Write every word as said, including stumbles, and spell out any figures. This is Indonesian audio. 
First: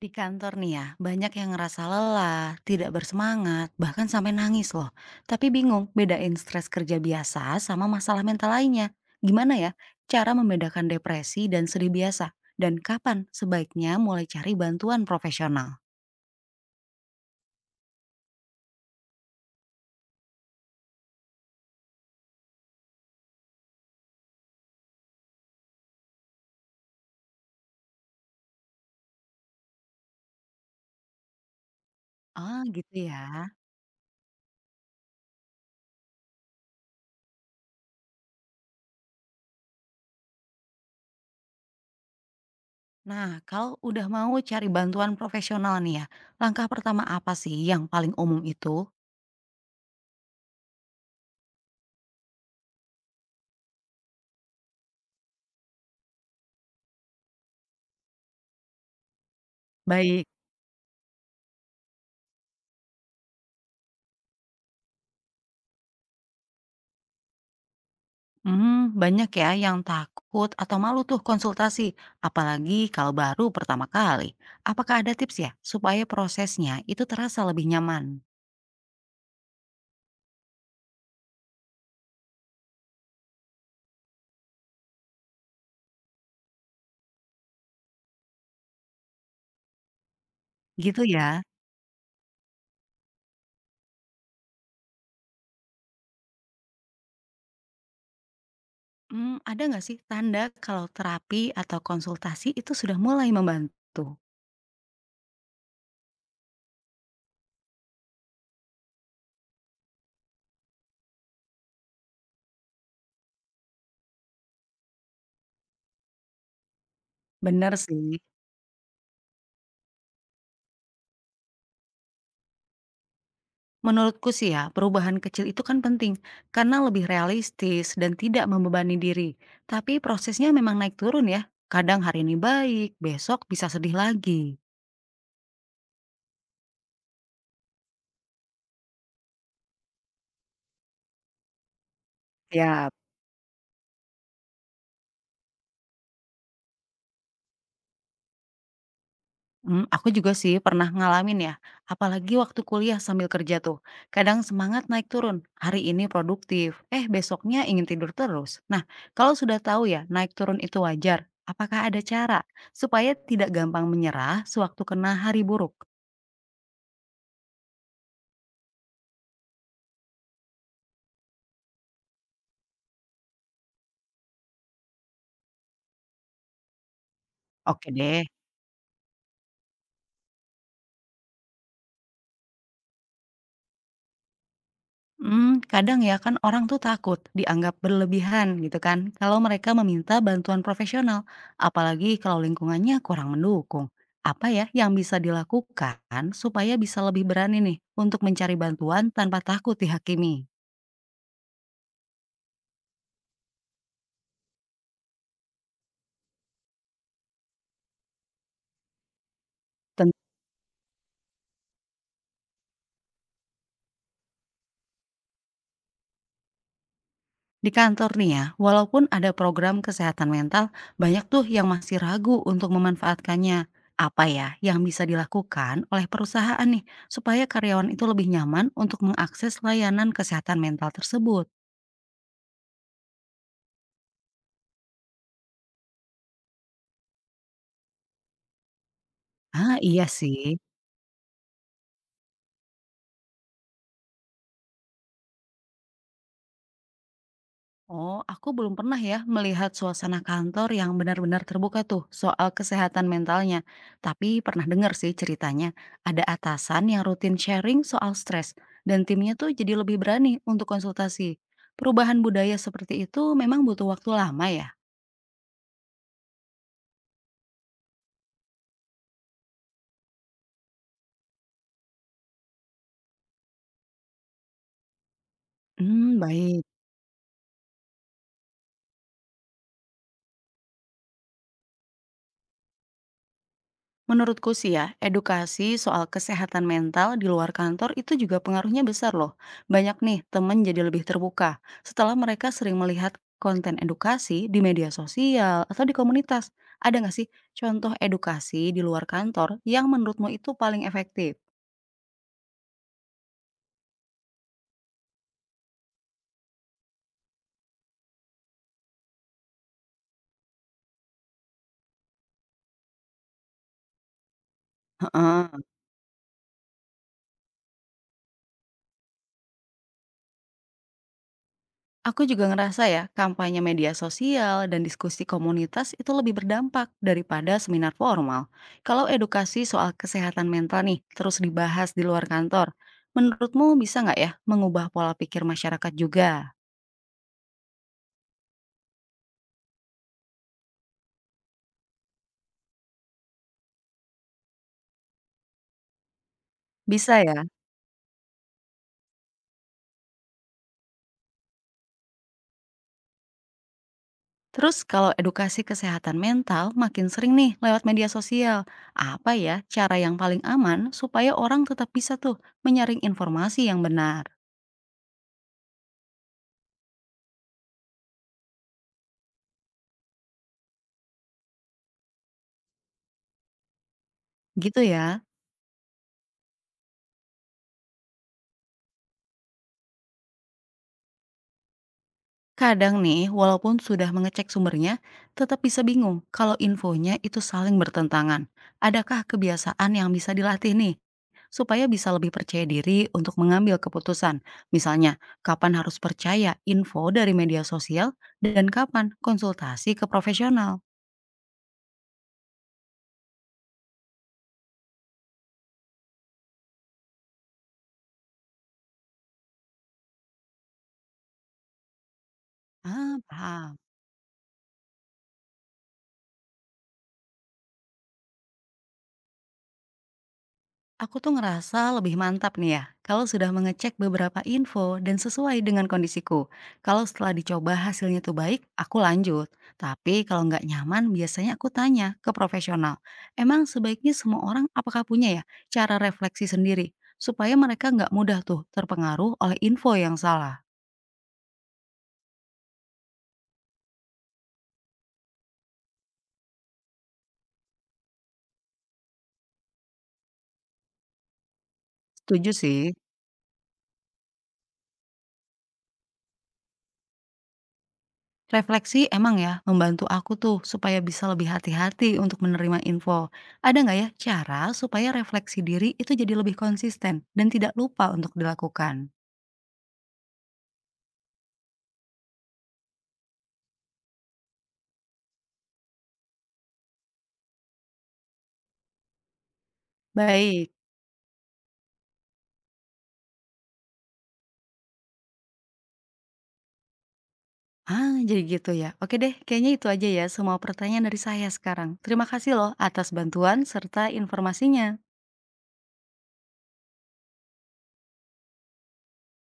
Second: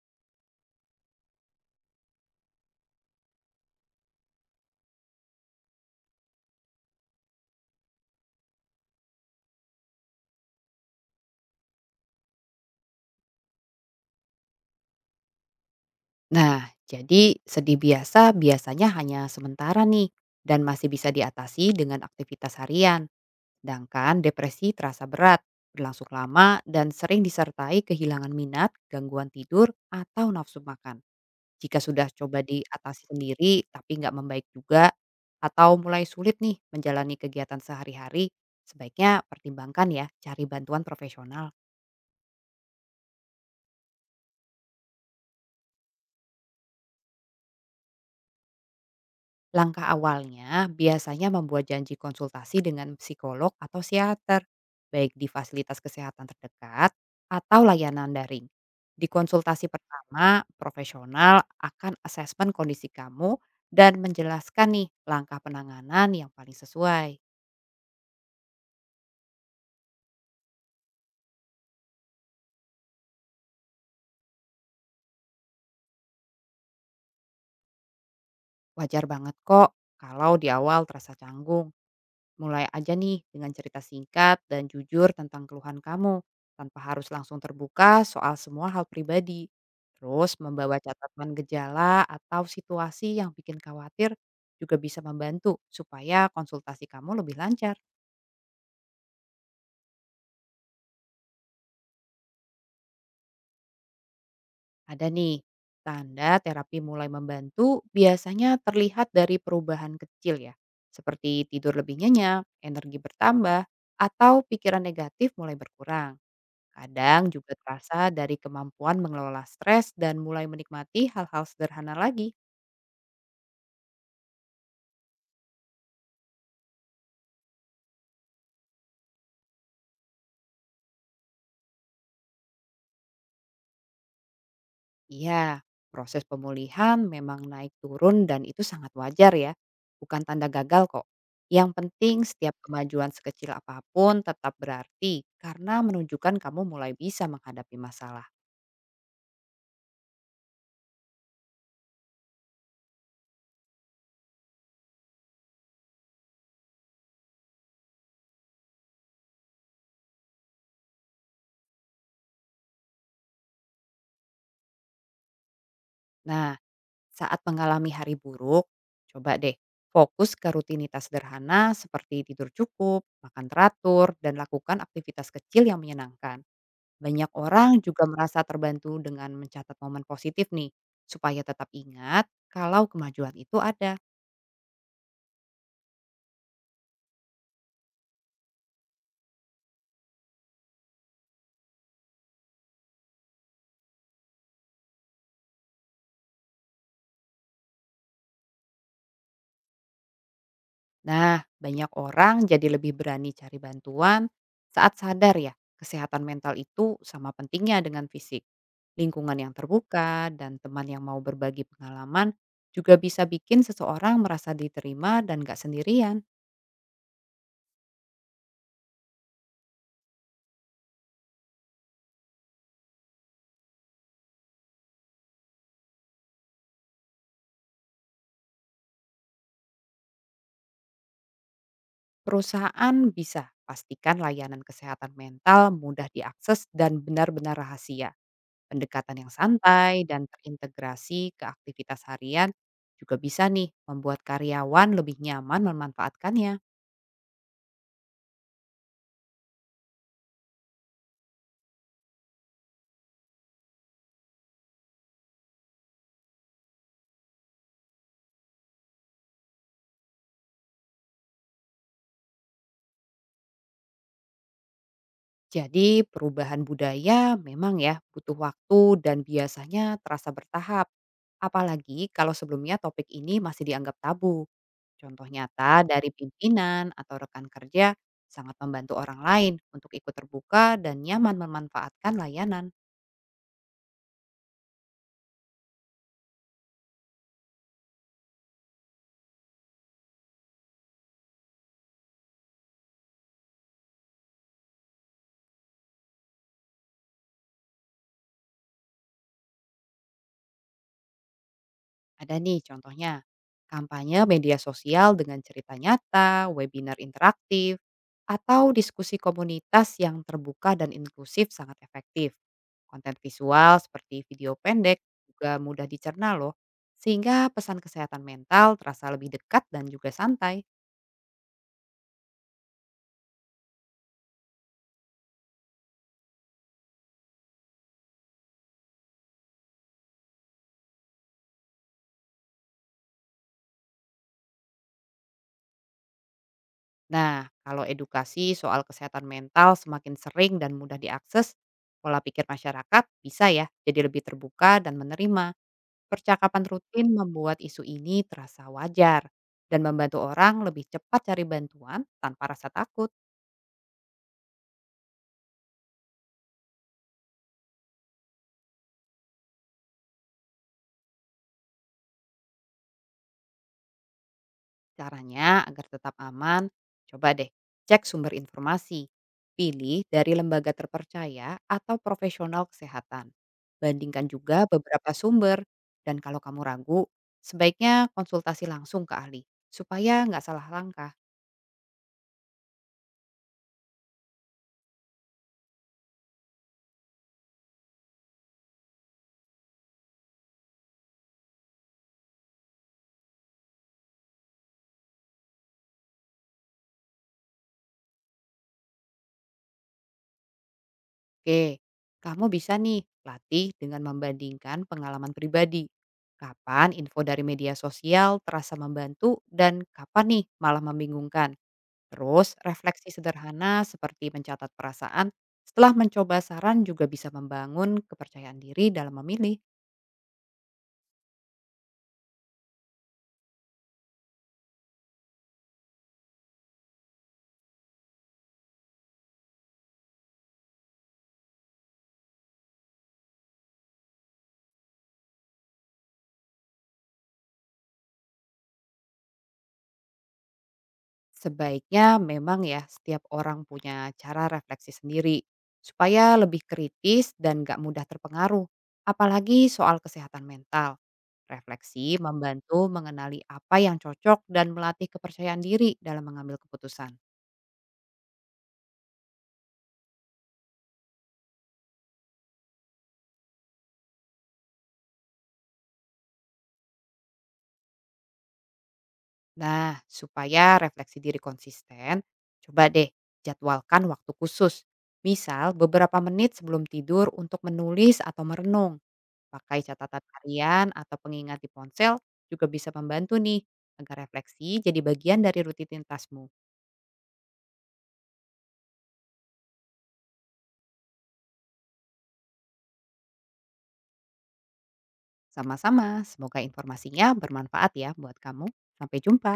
Di kantor nih ya, banyak yang ngerasa lelah, tidak bersemangat, bahkan sampai nangis loh. Tapi bingung bedain stres kerja biasa sama masalah mental lainnya. Gimana ya cara membedakan depresi dan sedih biasa? Dan kapan sebaiknya mulai cari bantuan profesional? Nah, jadi sedih biasa biasanya hanya sementara nih dan masih bisa diatasi dengan aktivitas harian. Sedangkan depresi terasa berat, berlangsung lama dan sering disertai kehilangan minat, gangguan tidur, atau nafsu makan. Jika sudah coba Ah gitu diatasi ya. sendiri tapi nggak membaik juga atau mulai sulit nih menjalani kegiatan sehari-hari, sebaiknya pertimbangkan ya cari bantuan profesional. Nah, kalau udah mau cari bantuan profesional nih ya, langkah pertama apa sih yang paling umum itu? Langkah awalnya biasanya membuat janji konsultasi dengan psikolog atau psikiater, baik di fasilitas kesehatan terdekat atau layanan daring. Di konsultasi Baik. pertama, profesional akan asesmen kondisi kamu dan menjelaskan nih langkah penanganan yang paling sesuai. Mmm, Banyak ya yang takut atau malu tuh konsultasi, apalagi kalau baru pertama kali. Apakah ada tips ya supaya prosesnya itu terasa lebih nyaman? Wajar banget kok kalau di awal terasa canggung. Mulai aja nih dengan cerita singkat dan jujur tentang keluhan kamu, tanpa harus langsung terbuka soal semua hal pribadi. Terus membawa Gitu catatan ya. gejala atau situasi yang bikin khawatir juga bisa membantu supaya konsultasi kamu lebih lancar. Mmm, ada nggak sih tanda kalau terapi atau konsultasi itu sudah mulai membantu? Ada nih, tanda terapi mulai membantu biasanya terlihat dari perubahan kecil ya, seperti tidur lebih nyenyak, energi bertambah, atau pikiran negatif mulai berkurang. Kadang juga Bener sih, terasa dari kemampuan mengelola stres dan mulai menikmati hal-hal sederhana lagi. menurutku sih ya perubahan kecil itu kan penting karena lebih realistis dan tidak membebani diri. Tapi prosesnya memang naik turun ya, kadang hari ini baik, besok bisa sedih lagi. Iya, proses pemulihan memang naik turun dan itu sangat wajar ya. Bukan tanda gagal kok. Yang penting setiap Ya. kemajuan sekecil apapun tetap berarti karena menunjukkan kamu mulai bisa menghadapi masalah. Mmm, aku juga sih pernah ngalamin ya, apalagi waktu kuliah sambil kerja tuh. Kadang semangat naik turun, hari ini produktif, eh besoknya ingin tidur terus. Nah, kalau sudah tahu ya naik turun itu wajar, apakah ada cara supaya tidak gampang menyerah sewaktu kena hari buruk? Nah, saat mengalami hari buruk, coba deh fokus ke rutinitas sederhana seperti tidur cukup, makan teratur, dan lakukan aktivitas kecil yang menyenangkan. Banyak orang Oke juga deh. merasa terbantu dengan mencatat momen positif nih, supaya tetap ingat kalau kemajuan itu ada. Mmm, kadang ya kan orang tuh takut dianggap berlebihan gitu kan kalau mereka meminta bantuan profesional, apalagi kalau lingkungannya kurang mendukung. Apa ya yang bisa dilakukan supaya bisa lebih berani nih untuk mencari bantuan tanpa takut dihakimi? Nah, banyak orang jadi lebih berani cari bantuan saat sadar ya, kesehatan mental itu sama pentingnya dengan fisik. Lingkungan yang Ten terbuka dan teman yang mau berbagi pengalaman juga bisa bikin seseorang merasa diterima dan gak sendirian. di kantor nih ya, walaupun ada program kesehatan mental, banyak tuh yang masih ragu untuk memanfaatkannya. Apa ya yang bisa dilakukan oleh perusahaan nih supaya karyawan itu lebih nyaman untuk mengakses layanan kesehatan mental tersebut? Perusahaan bisa pastikan layanan kesehatan mental mudah diakses dan benar-benar rahasia. Pendekatan yang Ah, santai iya dan sih. terintegrasi ke aktivitas harian juga bisa nih membuat karyawan lebih nyaman memanfaatkannya. Oh, aku belum pernah ya melihat suasana kantor yang benar-benar terbuka tuh soal kesehatan mentalnya. Tapi pernah dengar sih ceritanya, ada atasan yang rutin sharing soal stres dan timnya tuh jadi lebih berani untuk konsultasi. Perubahan budaya seperti itu memang butuh waktu lama ya? Jadi perubahan budaya memang ya butuh waktu dan biasanya terasa bertahap. Apalagi kalau sebelumnya topik ini masih dianggap tabu. Contoh nyata dari Hmm, baik. pimpinan atau rekan kerja sangat membantu orang lain untuk ikut terbuka dan nyaman memanfaatkan layanan. Menurutku sih ya, edukasi soal kesehatan mental di luar kantor itu juga pengaruhnya besar loh. Banyak nih temen jadi lebih terbuka setelah mereka sering melihat konten edukasi di media sosial atau di komunitas. Ada nggak sih contoh edukasi di luar kantor yang menurutmu itu paling efektif? Ada nih contohnya, kampanye media sosial dengan cerita nyata, webinar interaktif, atau diskusi komunitas yang terbuka dan inklusif sangat efektif. Konten visual seperti video pendek juga Heeh. mudah dicerna loh, sehingga pesan kesehatan mental terasa lebih dekat dan juga santai. Aku juga ngerasa ya, kampanye media sosial dan diskusi komunitas itu lebih berdampak daripada seminar formal. Kalau edukasi soal kesehatan mental nih terus dibahas di luar kantor, menurutmu bisa nggak ya mengubah pola pikir masyarakat juga? Nah, kalau edukasi soal kesehatan mental semakin sering dan mudah diakses, pola pikir masyarakat bisa ya jadi lebih terbuka dan menerima. Percakapan rutin Bisa ya. membuat isu ini terasa wajar dan membantu orang lebih cepat cari bantuan tanpa rasa takut. Terus kalau edukasi kesehatan mental makin sering nih lewat media sosial, apa ya cara yang paling aman supaya orang tetap bisa tuh menyaring informasi yang benar? Caranya agar tetap aman, coba deh cek sumber informasi. Pilih dari lembaga terpercaya atau profesional kesehatan. Bandingkan juga Gitu beberapa ya. sumber dan kalau kamu ragu, sebaiknya konsultasi langsung ke ahli supaya nggak salah langkah. Kadang nih, walaupun sudah mengecek sumbernya, tetap bisa bingung kalau infonya itu saling bertentangan. Adakah kebiasaan yang bisa dilatih nih? Supaya bisa lebih percaya diri untuk mengambil keputusan. Misalnya, kapan harus percaya info dari media sosial dan kapan konsultasi ke profesional. Oke, kamu bisa nih latih dengan membandingkan pengalaman pribadi. Kapan info dari media sosial terasa membantu dan kapan nih malah membingungkan. Terus refleksi Ah, paham. sederhana seperti mencatat perasaan setelah mencoba saran juga bisa membangun kepercayaan diri dalam memilih. Aku tuh ngerasa lebih mantap nih ya, kalau sudah mengecek beberapa info dan sesuai dengan kondisiku. Kalau setelah dicoba hasilnya tuh baik, aku lanjut. Tapi kalau nggak nyaman, biasanya aku tanya ke profesional. Emang sebaiknya semua orang apakah punya ya cara refleksi sendiri? Supaya mereka nggak mudah tuh terpengaruh oleh info yang salah. Sebaiknya memang ya setiap orang punya cara refleksi sendiri supaya lebih kritis dan gak mudah terpengaruh, apalagi soal kesehatan mental. Refleksi Setuju membantu sih. mengenali apa yang cocok dan melatih kepercayaan diri dalam mengambil keputusan. Refleksi emang ya membantu aku tuh supaya bisa lebih hati-hati untuk menerima info. Ada nggak ya cara supaya refleksi diri itu jadi lebih konsisten dan tidak lupa untuk dilakukan? Nah, supaya refleksi diri konsisten, coba deh jadwalkan waktu khusus. Misal beberapa menit sebelum tidur untuk menulis atau merenung. Pakai catatan Baik. harian atau pengingat di ponsel juga bisa membantu nih agar refleksi jadi bagian dari rutinitasmu. Ah, jadi gitu ya. Oke deh, kayaknya itu aja ya semua pertanyaan dari saya sekarang. Terima kasih loh atas bantuan serta informasinya. Sama-sama, semoga informasinya bermanfaat ya buat kamu. Sampai jumpa.